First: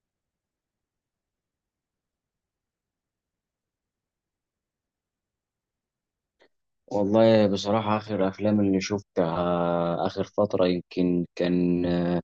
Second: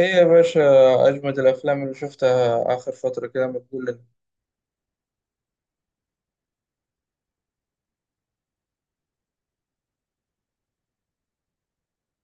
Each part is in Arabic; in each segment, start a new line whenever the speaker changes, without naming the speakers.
ايه يا باشا، اجمد الافلام اللي شفتها اخر فتره كده ما تقول لنا؟
والله بصراحة آخر أفلام اللي شفتها آخر فترة يمكن كان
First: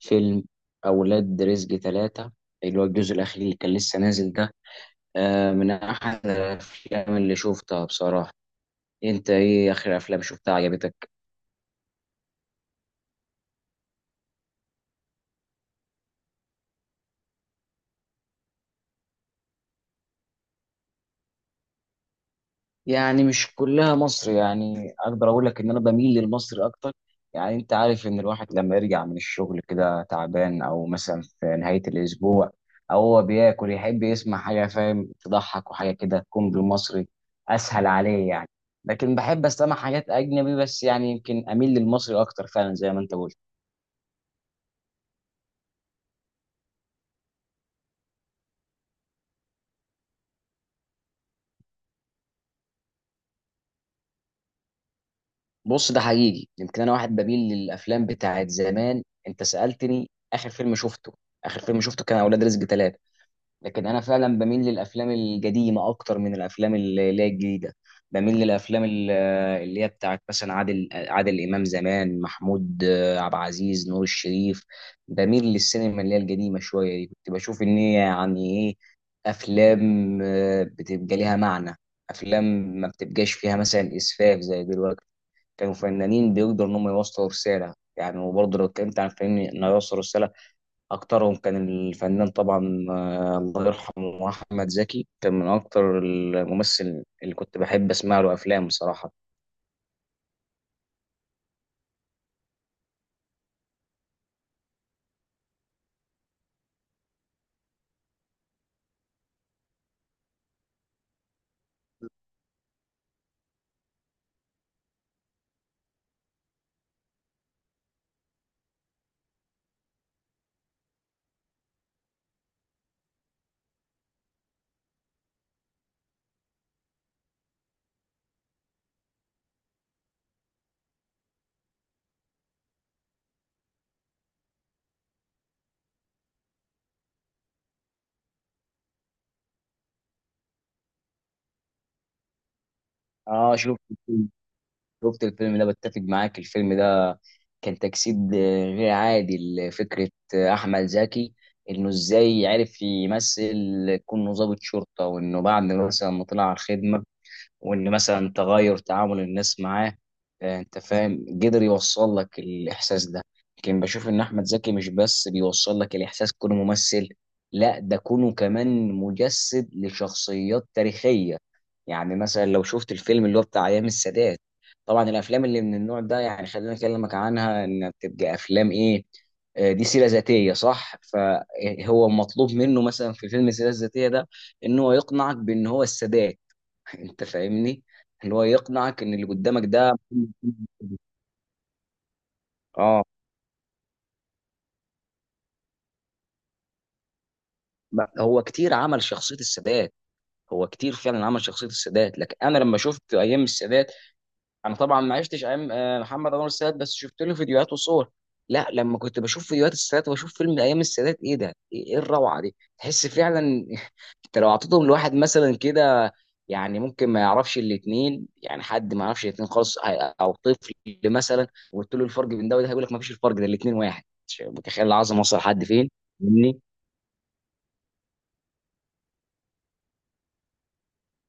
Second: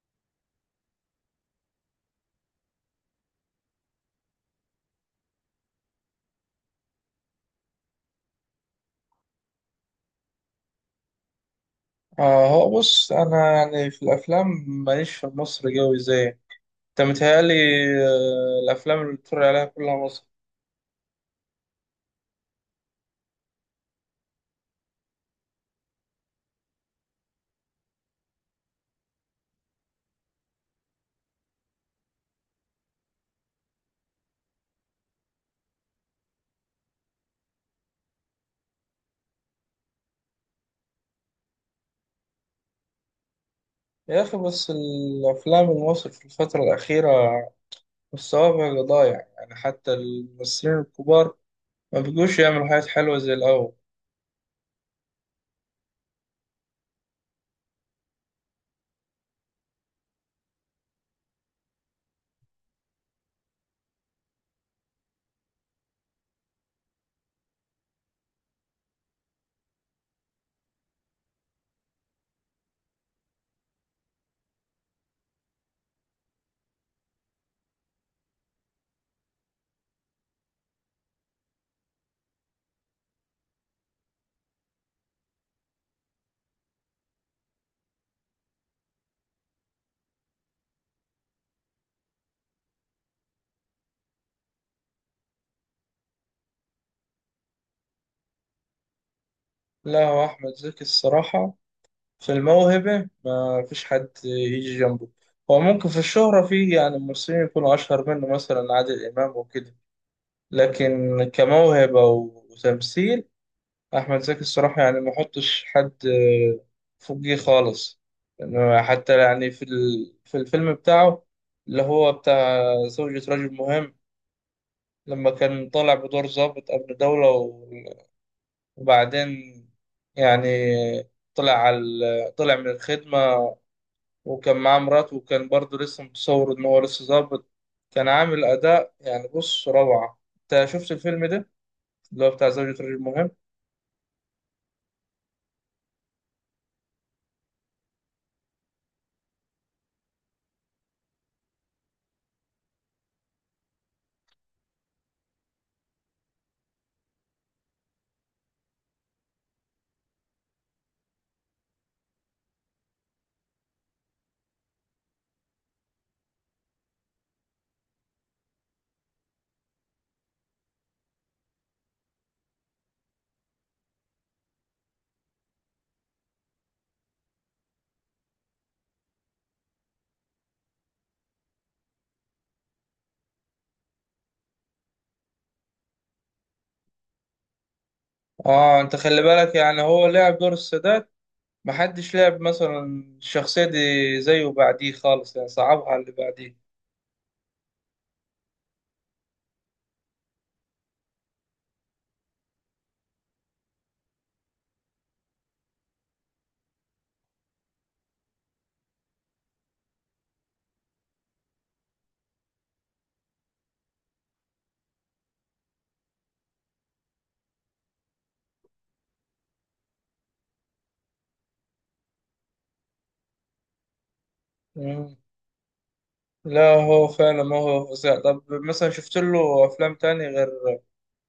فيلم أولاد رزق ثلاثة اللي هو الجزء الأخير اللي كان لسه نازل ده. من أحد الأفلام اللي شفتها بصراحة. أنت إيه آخر أفلام شفتها عجبتك؟
اه هو بص، انا يعني في الافلام ماليش في مصر قوي، زي انت متهيألي. الافلام اللي بتتفرج عليها كلها مصر.
يعني مش كلها مصر، يعني اقدر اقول لك ان انا بميل للمصري اكتر. يعني انت عارف ان الواحد لما يرجع من الشغل كده تعبان او مثلا في نهاية الاسبوع او هو بياكل يحب يسمع حاجة فاهم تضحك وحاجة كده تكون بالمصري، اسهل عليه يعني. لكن بحب استمع حاجات اجنبي، بس يعني يمكن اميل للمصري اكتر فعلا زي ما انت قلت.
يا اخي، بس الافلام المصري في الفتره الاخيره مستواها بقى ضايع، يعني حتى الممثلين الكبار ما بيجوش يعملوا حاجات حلوه زي الاول.
بص، ده حقيقي. يمكن انا واحد بميل للافلام بتاعت زمان. انت سألتني اخر فيلم شفته، اخر فيلم شفته كان اولاد رزق ثلاثة. لكن انا فعلا بميل للافلام القديمه اكتر من الافلام اللي هي الجديده. بميل للافلام اللي هي بتاعت مثلا عادل امام، زمان محمود، عبد العزيز، نور الشريف. بميل للسينما اللي هي القديمه شويه دي، كنت بشوف ان هي يعني ايه، افلام بتبقى ليها معنى. افلام ما بتبقاش فيها مثلا اسفاف زي دلوقتي. كانوا فنانين بيقدروا ان هم يوصلوا رساله يعني، وبرضه لو اتكلمت عن فنان انه يوصل رساله، أكترهم كان الفنان طبعا، الله يرحمه، أحمد زكي كان من أكتر الممثل اللي كنت بحب أسمع له أفلام بصراحة.
لا، هو احمد زكي الصراحه في الموهبة ما فيش حد يجي جنبه. هو ممكن في الشهرة، في يعني ممثلين يكونوا أشهر منه، مثلا عادل إمام وكده، لكن كموهبة وتمثيل أحمد زكي الصراحة يعني ما حطش حد فوقيه خالص. لأنه حتى يعني في الفيلم بتاعه اللي هو بتاع زوجة رجل مهم، لما كان طالع بدور ضابط أمن دولة وبعدين يعني طلع على طلع من الخدمة، وكان معاه مراته، وكان برضه لسه متصور إن هو لسه ظابط، كان عامل أداء، يعني بص روعة. أنت شفت الفيلم ده اللي هو بتاع زوجة رجل مهم؟
آه، شفت الفيلم ده، بتفق معاك. الفيلم ده كان تجسيد غير عادي لفكرة، أحمد زكي، إنه إزاي عرف يمثل كونه ضابط شرطة، وإنه بعد مثلا ما طلع على الخدمة وان مثلا تغير تعامل الناس معاه، انت فاهم، قدر يوصل لك الاحساس ده. لكن بشوف ان احمد زكي مش بس بيوصل لك الاحساس كونه ممثل، لا ده كونه كمان مجسد لشخصيات تاريخية. يعني مثلا لو شفت الفيلم اللي هو بتاع ايام السادات، طبعا الافلام اللي من النوع ده يعني خلينا اكلمك عنها ان بتبقى افلام ايه، دي سيرة ذاتية صح. فهو مطلوب منه مثلا في فيلم السيرة الذاتية ده ان هو يقنعك بان هو السادات. انت فاهمني، اللي هو
آه، أنت
يقنعك ان
خلي
اللي
بالك
قدامك
يعني
ده.
هو لعب دور السادات، محدش لعب
اه،
مثلا الشخصية دي زيه بعديه خالص، يعني صعبها على اللي بعديه.
لا، هو كتير عمل شخصيه السادات. هو كتير فعلا عمل شخصيه السادات، لكن انا لما شفت ايام السادات، انا طبعا ما عشتش ايام محمد انور السادات، بس شفت له فيديوهات وصور. لا، لما كنت بشوف فيديوهات السادات واشوف فيلم ايام السادات، ايه ده، ايه إيه الروعه دي، تحس فعلا. انت لو اعطيتهم لواحد مثلا كده يعني ممكن ما يعرفش الاثنين، يعني حد ما يعرفش الاثنين خالص، او طفل مثلا، وقلت له الفرق بين ده وده هيقول لك ما فيش الفرق، ده الاثنين واحد. مش متخيل
مم.
العظمه وصل لحد فين. فاهمني.
لا، هو فعلا ما هو فظيع. طب مثلا شفت له أفلام تاني غير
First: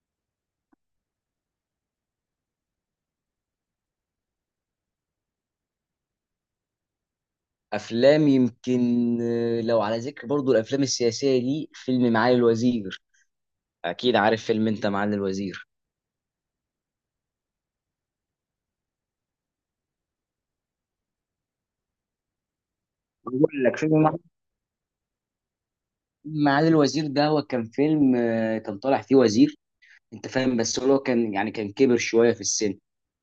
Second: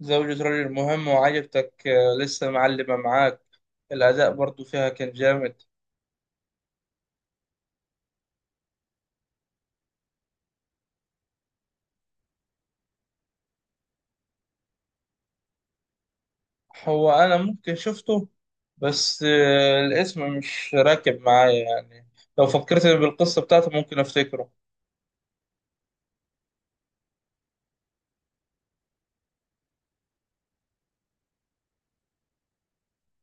زوجة رجل مهم وعجبتك، لسه معلمة معاك الأداء برضو فيها كان جامد؟
افلام يمكن، لو على ذكر برضو الافلام السياسيه دي، فيلم معالي الوزير. اكيد عارف فيلم، انت، معالي الوزير.
هو انا ممكن شفته، بس الاسم مش راكب معايا يعني، لو فكرت بالقصة
بقول
بتاعته
لك
ممكن
فيلم
افتكره.
معالي الوزير ده، هو كان فيلم، كان طالع فيه وزير، انت فاهم، بس هو لو كان يعني كان كبر شويه في السن،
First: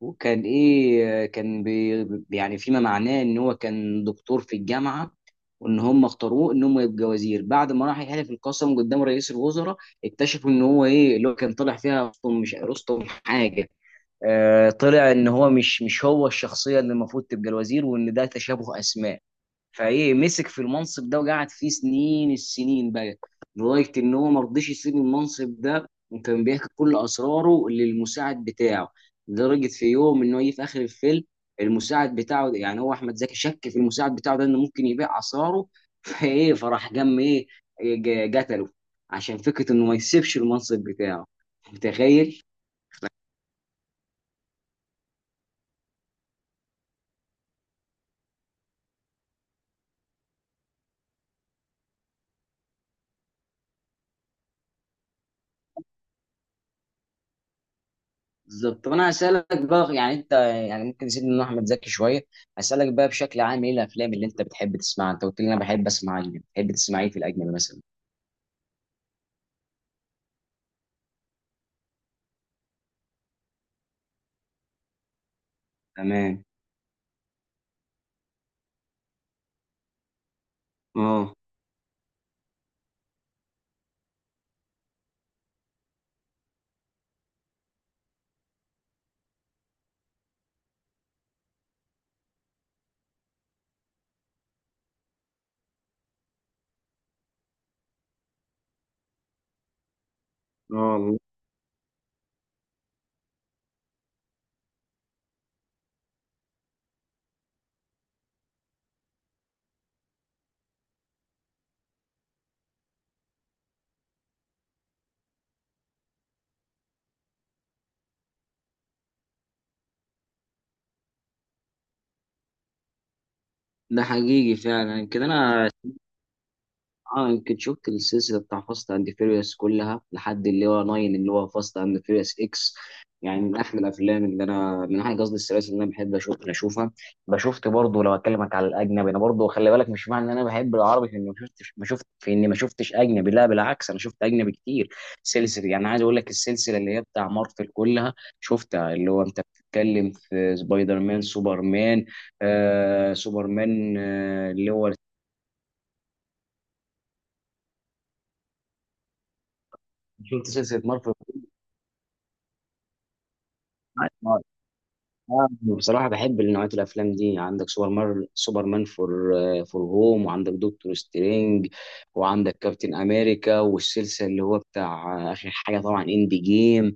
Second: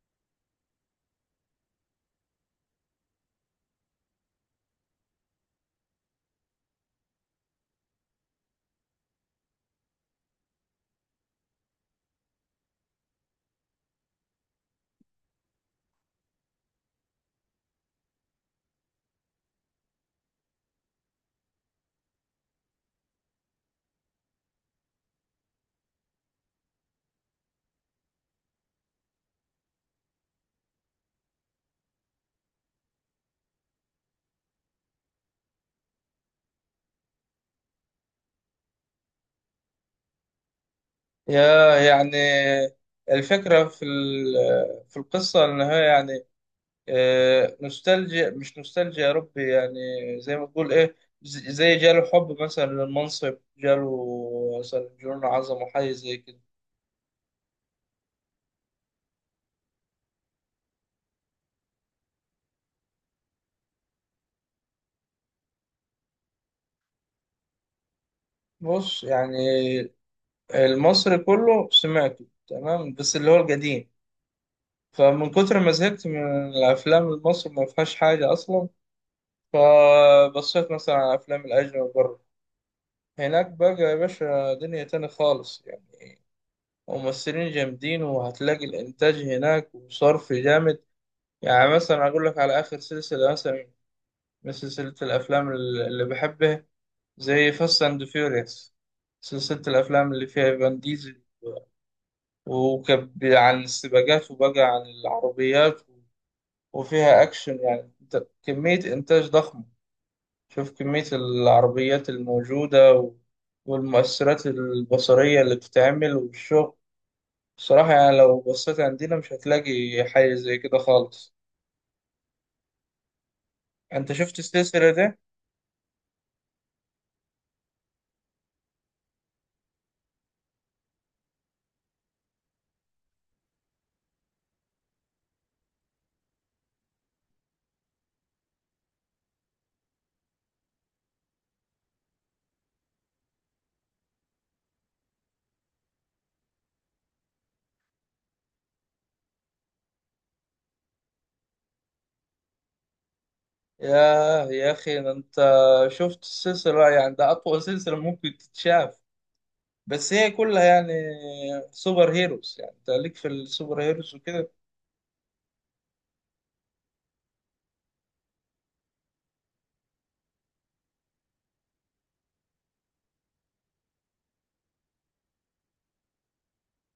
وكان ايه، كان بي يعني فيما معناه ان هو كان دكتور في الجامعه، وان هم اختاروه ان هم يبقى وزير. بعد ما راح يحلف القسم قدام رئيس الوزراء اكتشفوا ان هو ايه اللي هو كان طالع فيها رستم مش رستم حاجه. آه، طلع ان هو مش هو الشخصيه اللي المفروض تبقى الوزير، وان ده تشابه اسماء. فايه مسك في المنصب ده وقعد فيه سنين السنين بقى، لغايه ان هو ما رضيش يسيب المنصب ده. وكان بيحكي كل اسراره للمساعد بتاعه، لدرجه في يوم ان هو جه في اخر الفيلم المساعد بتاعه، يعني هو احمد زكي شك في المساعد بتاعه ده انه ممكن يبيع اسراره. فايه، فراح جم ايه، قتله عشان فكره انه ما يسيبش المنصب بتاعه.
يا يعني
متخيل.
الفكرة في القصة ان هي يعني نوستالجيا، مش نوستالجيا يا ربي يعني، زي ما تقول ايه، زي جاله حب مثلا للمنصب، جاله مثلا جنون عظمة، حاجة زي كده.
بالظبط. طب انا هسألك بقى، يعني انت، يعني ممكن نسيب من احمد زكي شويه. هسألك بقى بشكل عام، ايه الافلام اللي انت بتحب تسمعها؟ انت قلت لي انا بحب اسمع اجنبي، بتحب تسمع ايه في الاجنبي مثلا؟
بص يعني المصري كله سمعته تمام، بس اللي هو القديم، فمن كتر ما زهقت من
تمام.
الأفلام المصري ما فيهاش حاجة أصلا، فبصيت مثلا على
اه،
أفلام الأجنبي بره. هناك بقى يا باشا دنيا تاني خالص يعني، ممثلين جامدين، وهتلاقي الإنتاج هناك وصرف جامد. يعني مثلا أقول لك على آخر سلسلة، مثلا من سلسلة الأفلام اللي بحبها، زي فاست أند فيوريوس، سلسلة الأفلام اللي فيها
اه،
فان
والله.
ديزل، وكان عن السباقات وبقى عن العربيات، وفيها أكشن. يعني كمية إنتاج ضخمة، شوف كمية العربيات الموجودة والمؤثرات البصرية اللي بتتعمل والشغل. بصراحة يعني لو بصيت عندنا مش هتلاقي حاجة زي كده خالص.
ده
أنت شفت
حقيقي
السلسلة
فعلا
دي؟
كده. انا، اه يمكن شفت السلسله بتاع فاست اند فيريوس كلها لحد اللي هو 9، اللي هو فاست اند فيريوس اكس. يعني من احلى الافلام اللي انا من احلى قصدي السلاسل اللي انا بحب اشوفها. بشوفت برضه، لو اكلمك على الاجنبي، انا برضه خلي بالك مش معنى ان انا بحب العربي في اني ما شفتش، ما شفت في اني ما شفتش اجنبي، لا بالعكس، انا شفت اجنبي كتير. سلسله يعني عايز اقول لك السلسله اللي هي بتاع مارفل كلها شفتها، اللي هو انت بتتكلم في سبايدر مان، سوبرمان، سوبرمان،
ياه
اللي
يا
هو،
أخي، ده أنت شفت السلسلة، يعني ده أطول سلسلة ممكن تتشاف، بس هي
شفت
كلها
سلسله
يعني سوبر هيروز. يعني أنت ليك في السوبر هيروز
مارفل.
وكده؟
بصراحة بحب نوعية الأفلام دي. عندك سوبر مان فور، فور هوم، وعندك دكتور سترينج، وعندك كابتن أمريكا، والسلسلة اللي هو بتاع آخر حاجة طبعا إند جيم.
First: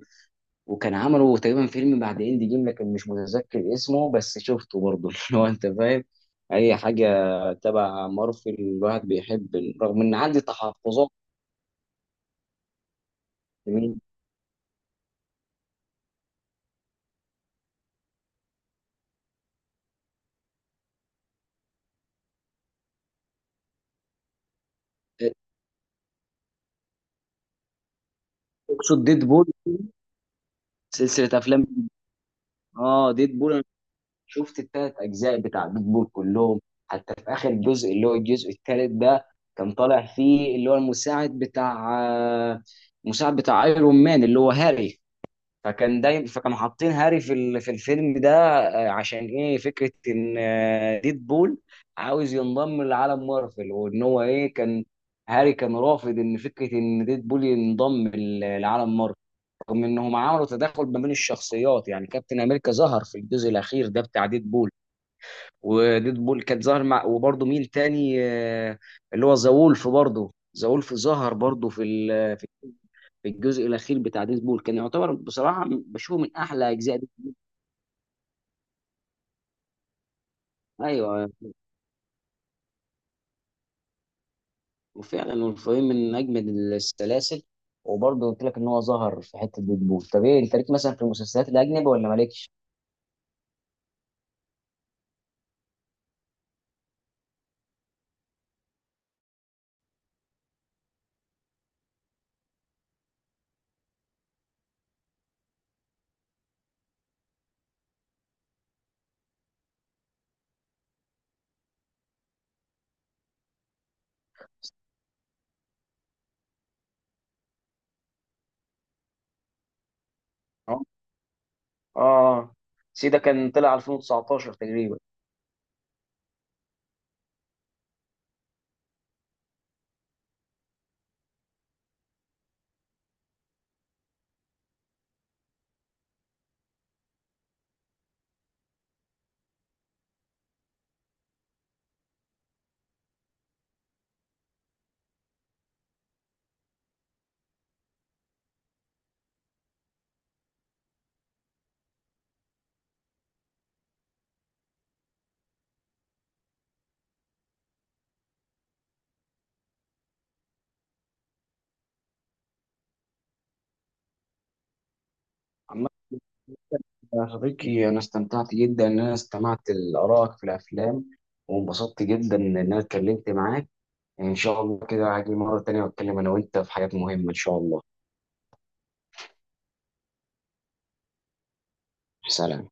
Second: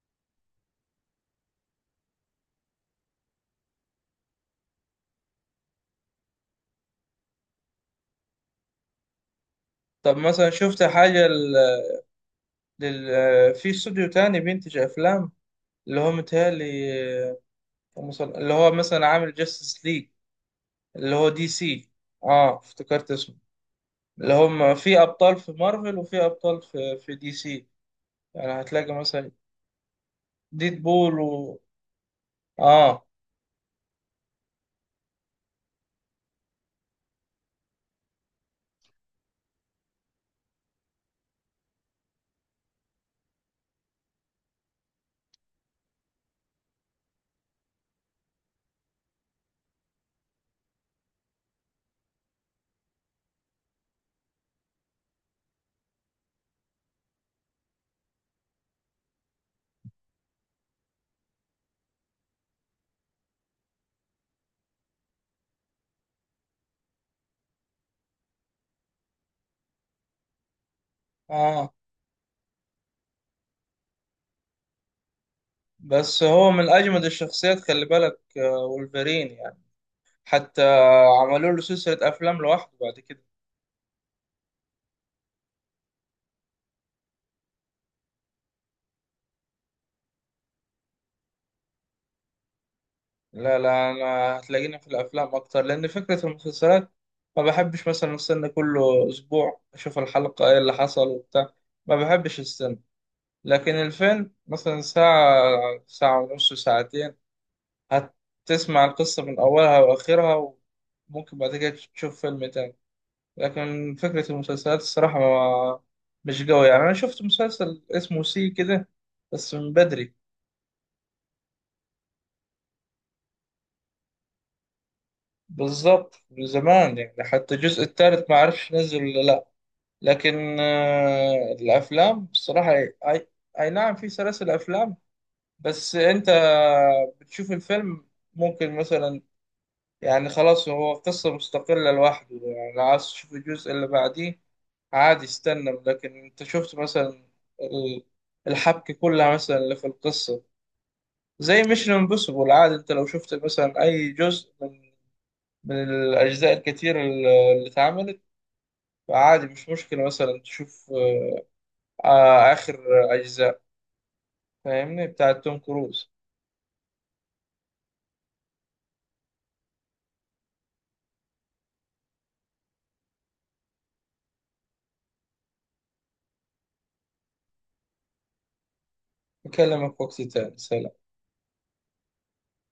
وكان عملوا تقريبا فيلم بعد إند جيم لكن مش متذكر اسمه، بس شفته برضه. اللي هو أنت فاهم، أي حاجة تبع مارفل الواحد بيحب، رغم إن
طب
عندي
مثلا شفت
تحفظات.
حاجة في
من،
استوديو تاني بينتج أفلام، اللي هو متهيألي، آه، اللي هو مثلا عامل جاستس ليج اللي هو دي سي، اه افتكرت اسمه، اللي هم في أبطال في مارفل وفي أبطال في دي سي. يعني هتلاقي
أقصد ديد
مثلا
بول،
ديد بول
سلسلة
و...
أفلام،
اه.
ديد بول. شفت التلات اجزاء بتاع بيت بول كلهم. حتى في اخر جزء اللي هو الجزء التالت ده، كان طالع فيه اللي هو المساعد بتاع ايرون مان اللي هو هاري. فكان دايما، فكانوا حاطين هاري في في الفيلم ده، عشان ايه، فكره ان ديدبول عاوز ينضم لعالم مارفل، وان هو ايه، كان هاري كان رافض ان فكره ان ديدبول ينضم لعالم مارفل. رغم انهم عملوا تداخل ما بين الشخصيات، يعني كابتن امريكا ظهر في الجزء الاخير ده بتاع ديد بول، وديد بول كانت ظاهر مع، وبرضه مين تاني، اللي هو ذا وولف برضه. ذا وولف ظهر برضه
اه،
في ال- في في الجزء الاخير بتاع ديد بول، كان يعتبر بصراحه بشوفه
بس
من
هو من
احلى اجزاء
أجمد
دي.
الشخصيات خلي بالك، وولفرين يعني، حتى
ايوه.
عملوا له سلسلة أفلام لوحده بعد كده.
وفعلا والفيلم من اجمد السلاسل. وبرضه قلت لك ان هو ظهر في حته ديد بول. طب ايه انت ليك مثلا في المسلسلات الاجنبي ولا مالكش؟
لا لا، انا هتلاقيني في الافلام اكتر، لان فكره المسلسلات ما بحبش مثلا استنى كل اسبوع اشوف الحلقه ايه اللي حصل وبتاع، ما بحبش استنى. لكن الفيلم مثلا ساعه، ساعه ونص، ساعتين هتسمع القصه من اولها واخرها، وممكن بعد كده تشوف فيلم تاني. لكن فكره المسلسلات الصراحه ما مش قوي يعني. انا شفت مسلسل اسمه سي كده، بس من بدري
اه، اه، سيدا كان طلع 2019 تقريبا.
بالظبط، من زمان يعني، حتى الجزء الثالث ما عرفش نزل ولا لا. لكن الافلام بصراحه اي نعم في سلاسل افلام، بس انت بتشوف الفيلم ممكن مثلا يعني خلاص، هو قصه مستقله لوحده، يعني لو عايز تشوف الجزء اللي بعديه عادي استنى، لكن انت شفت مثلا ال- الحبكه كلها مثلا اللي في القصه. زي ميشن امبوسيبل، عادي انت لو شفت مثلا اي جزء من من الاجزاء الكتير اللي اتعملت، فعادي مش مشكله مثلا تشوف اخر اجزاء فاهمني بتاعت توم
عم.
كروز.
يا صديقي، أنا استمتعت جدا إن أنا استمعت لآرائك في الأفلام، وانبسطت جدا إن أنا اتكلمت معاك. إن شاء الله كده هاجي مرة تانية وأتكلم أنا وأنت في حاجات مهمة إن شاء الله.
أكلمك وقت تاني، سلام.
سلام.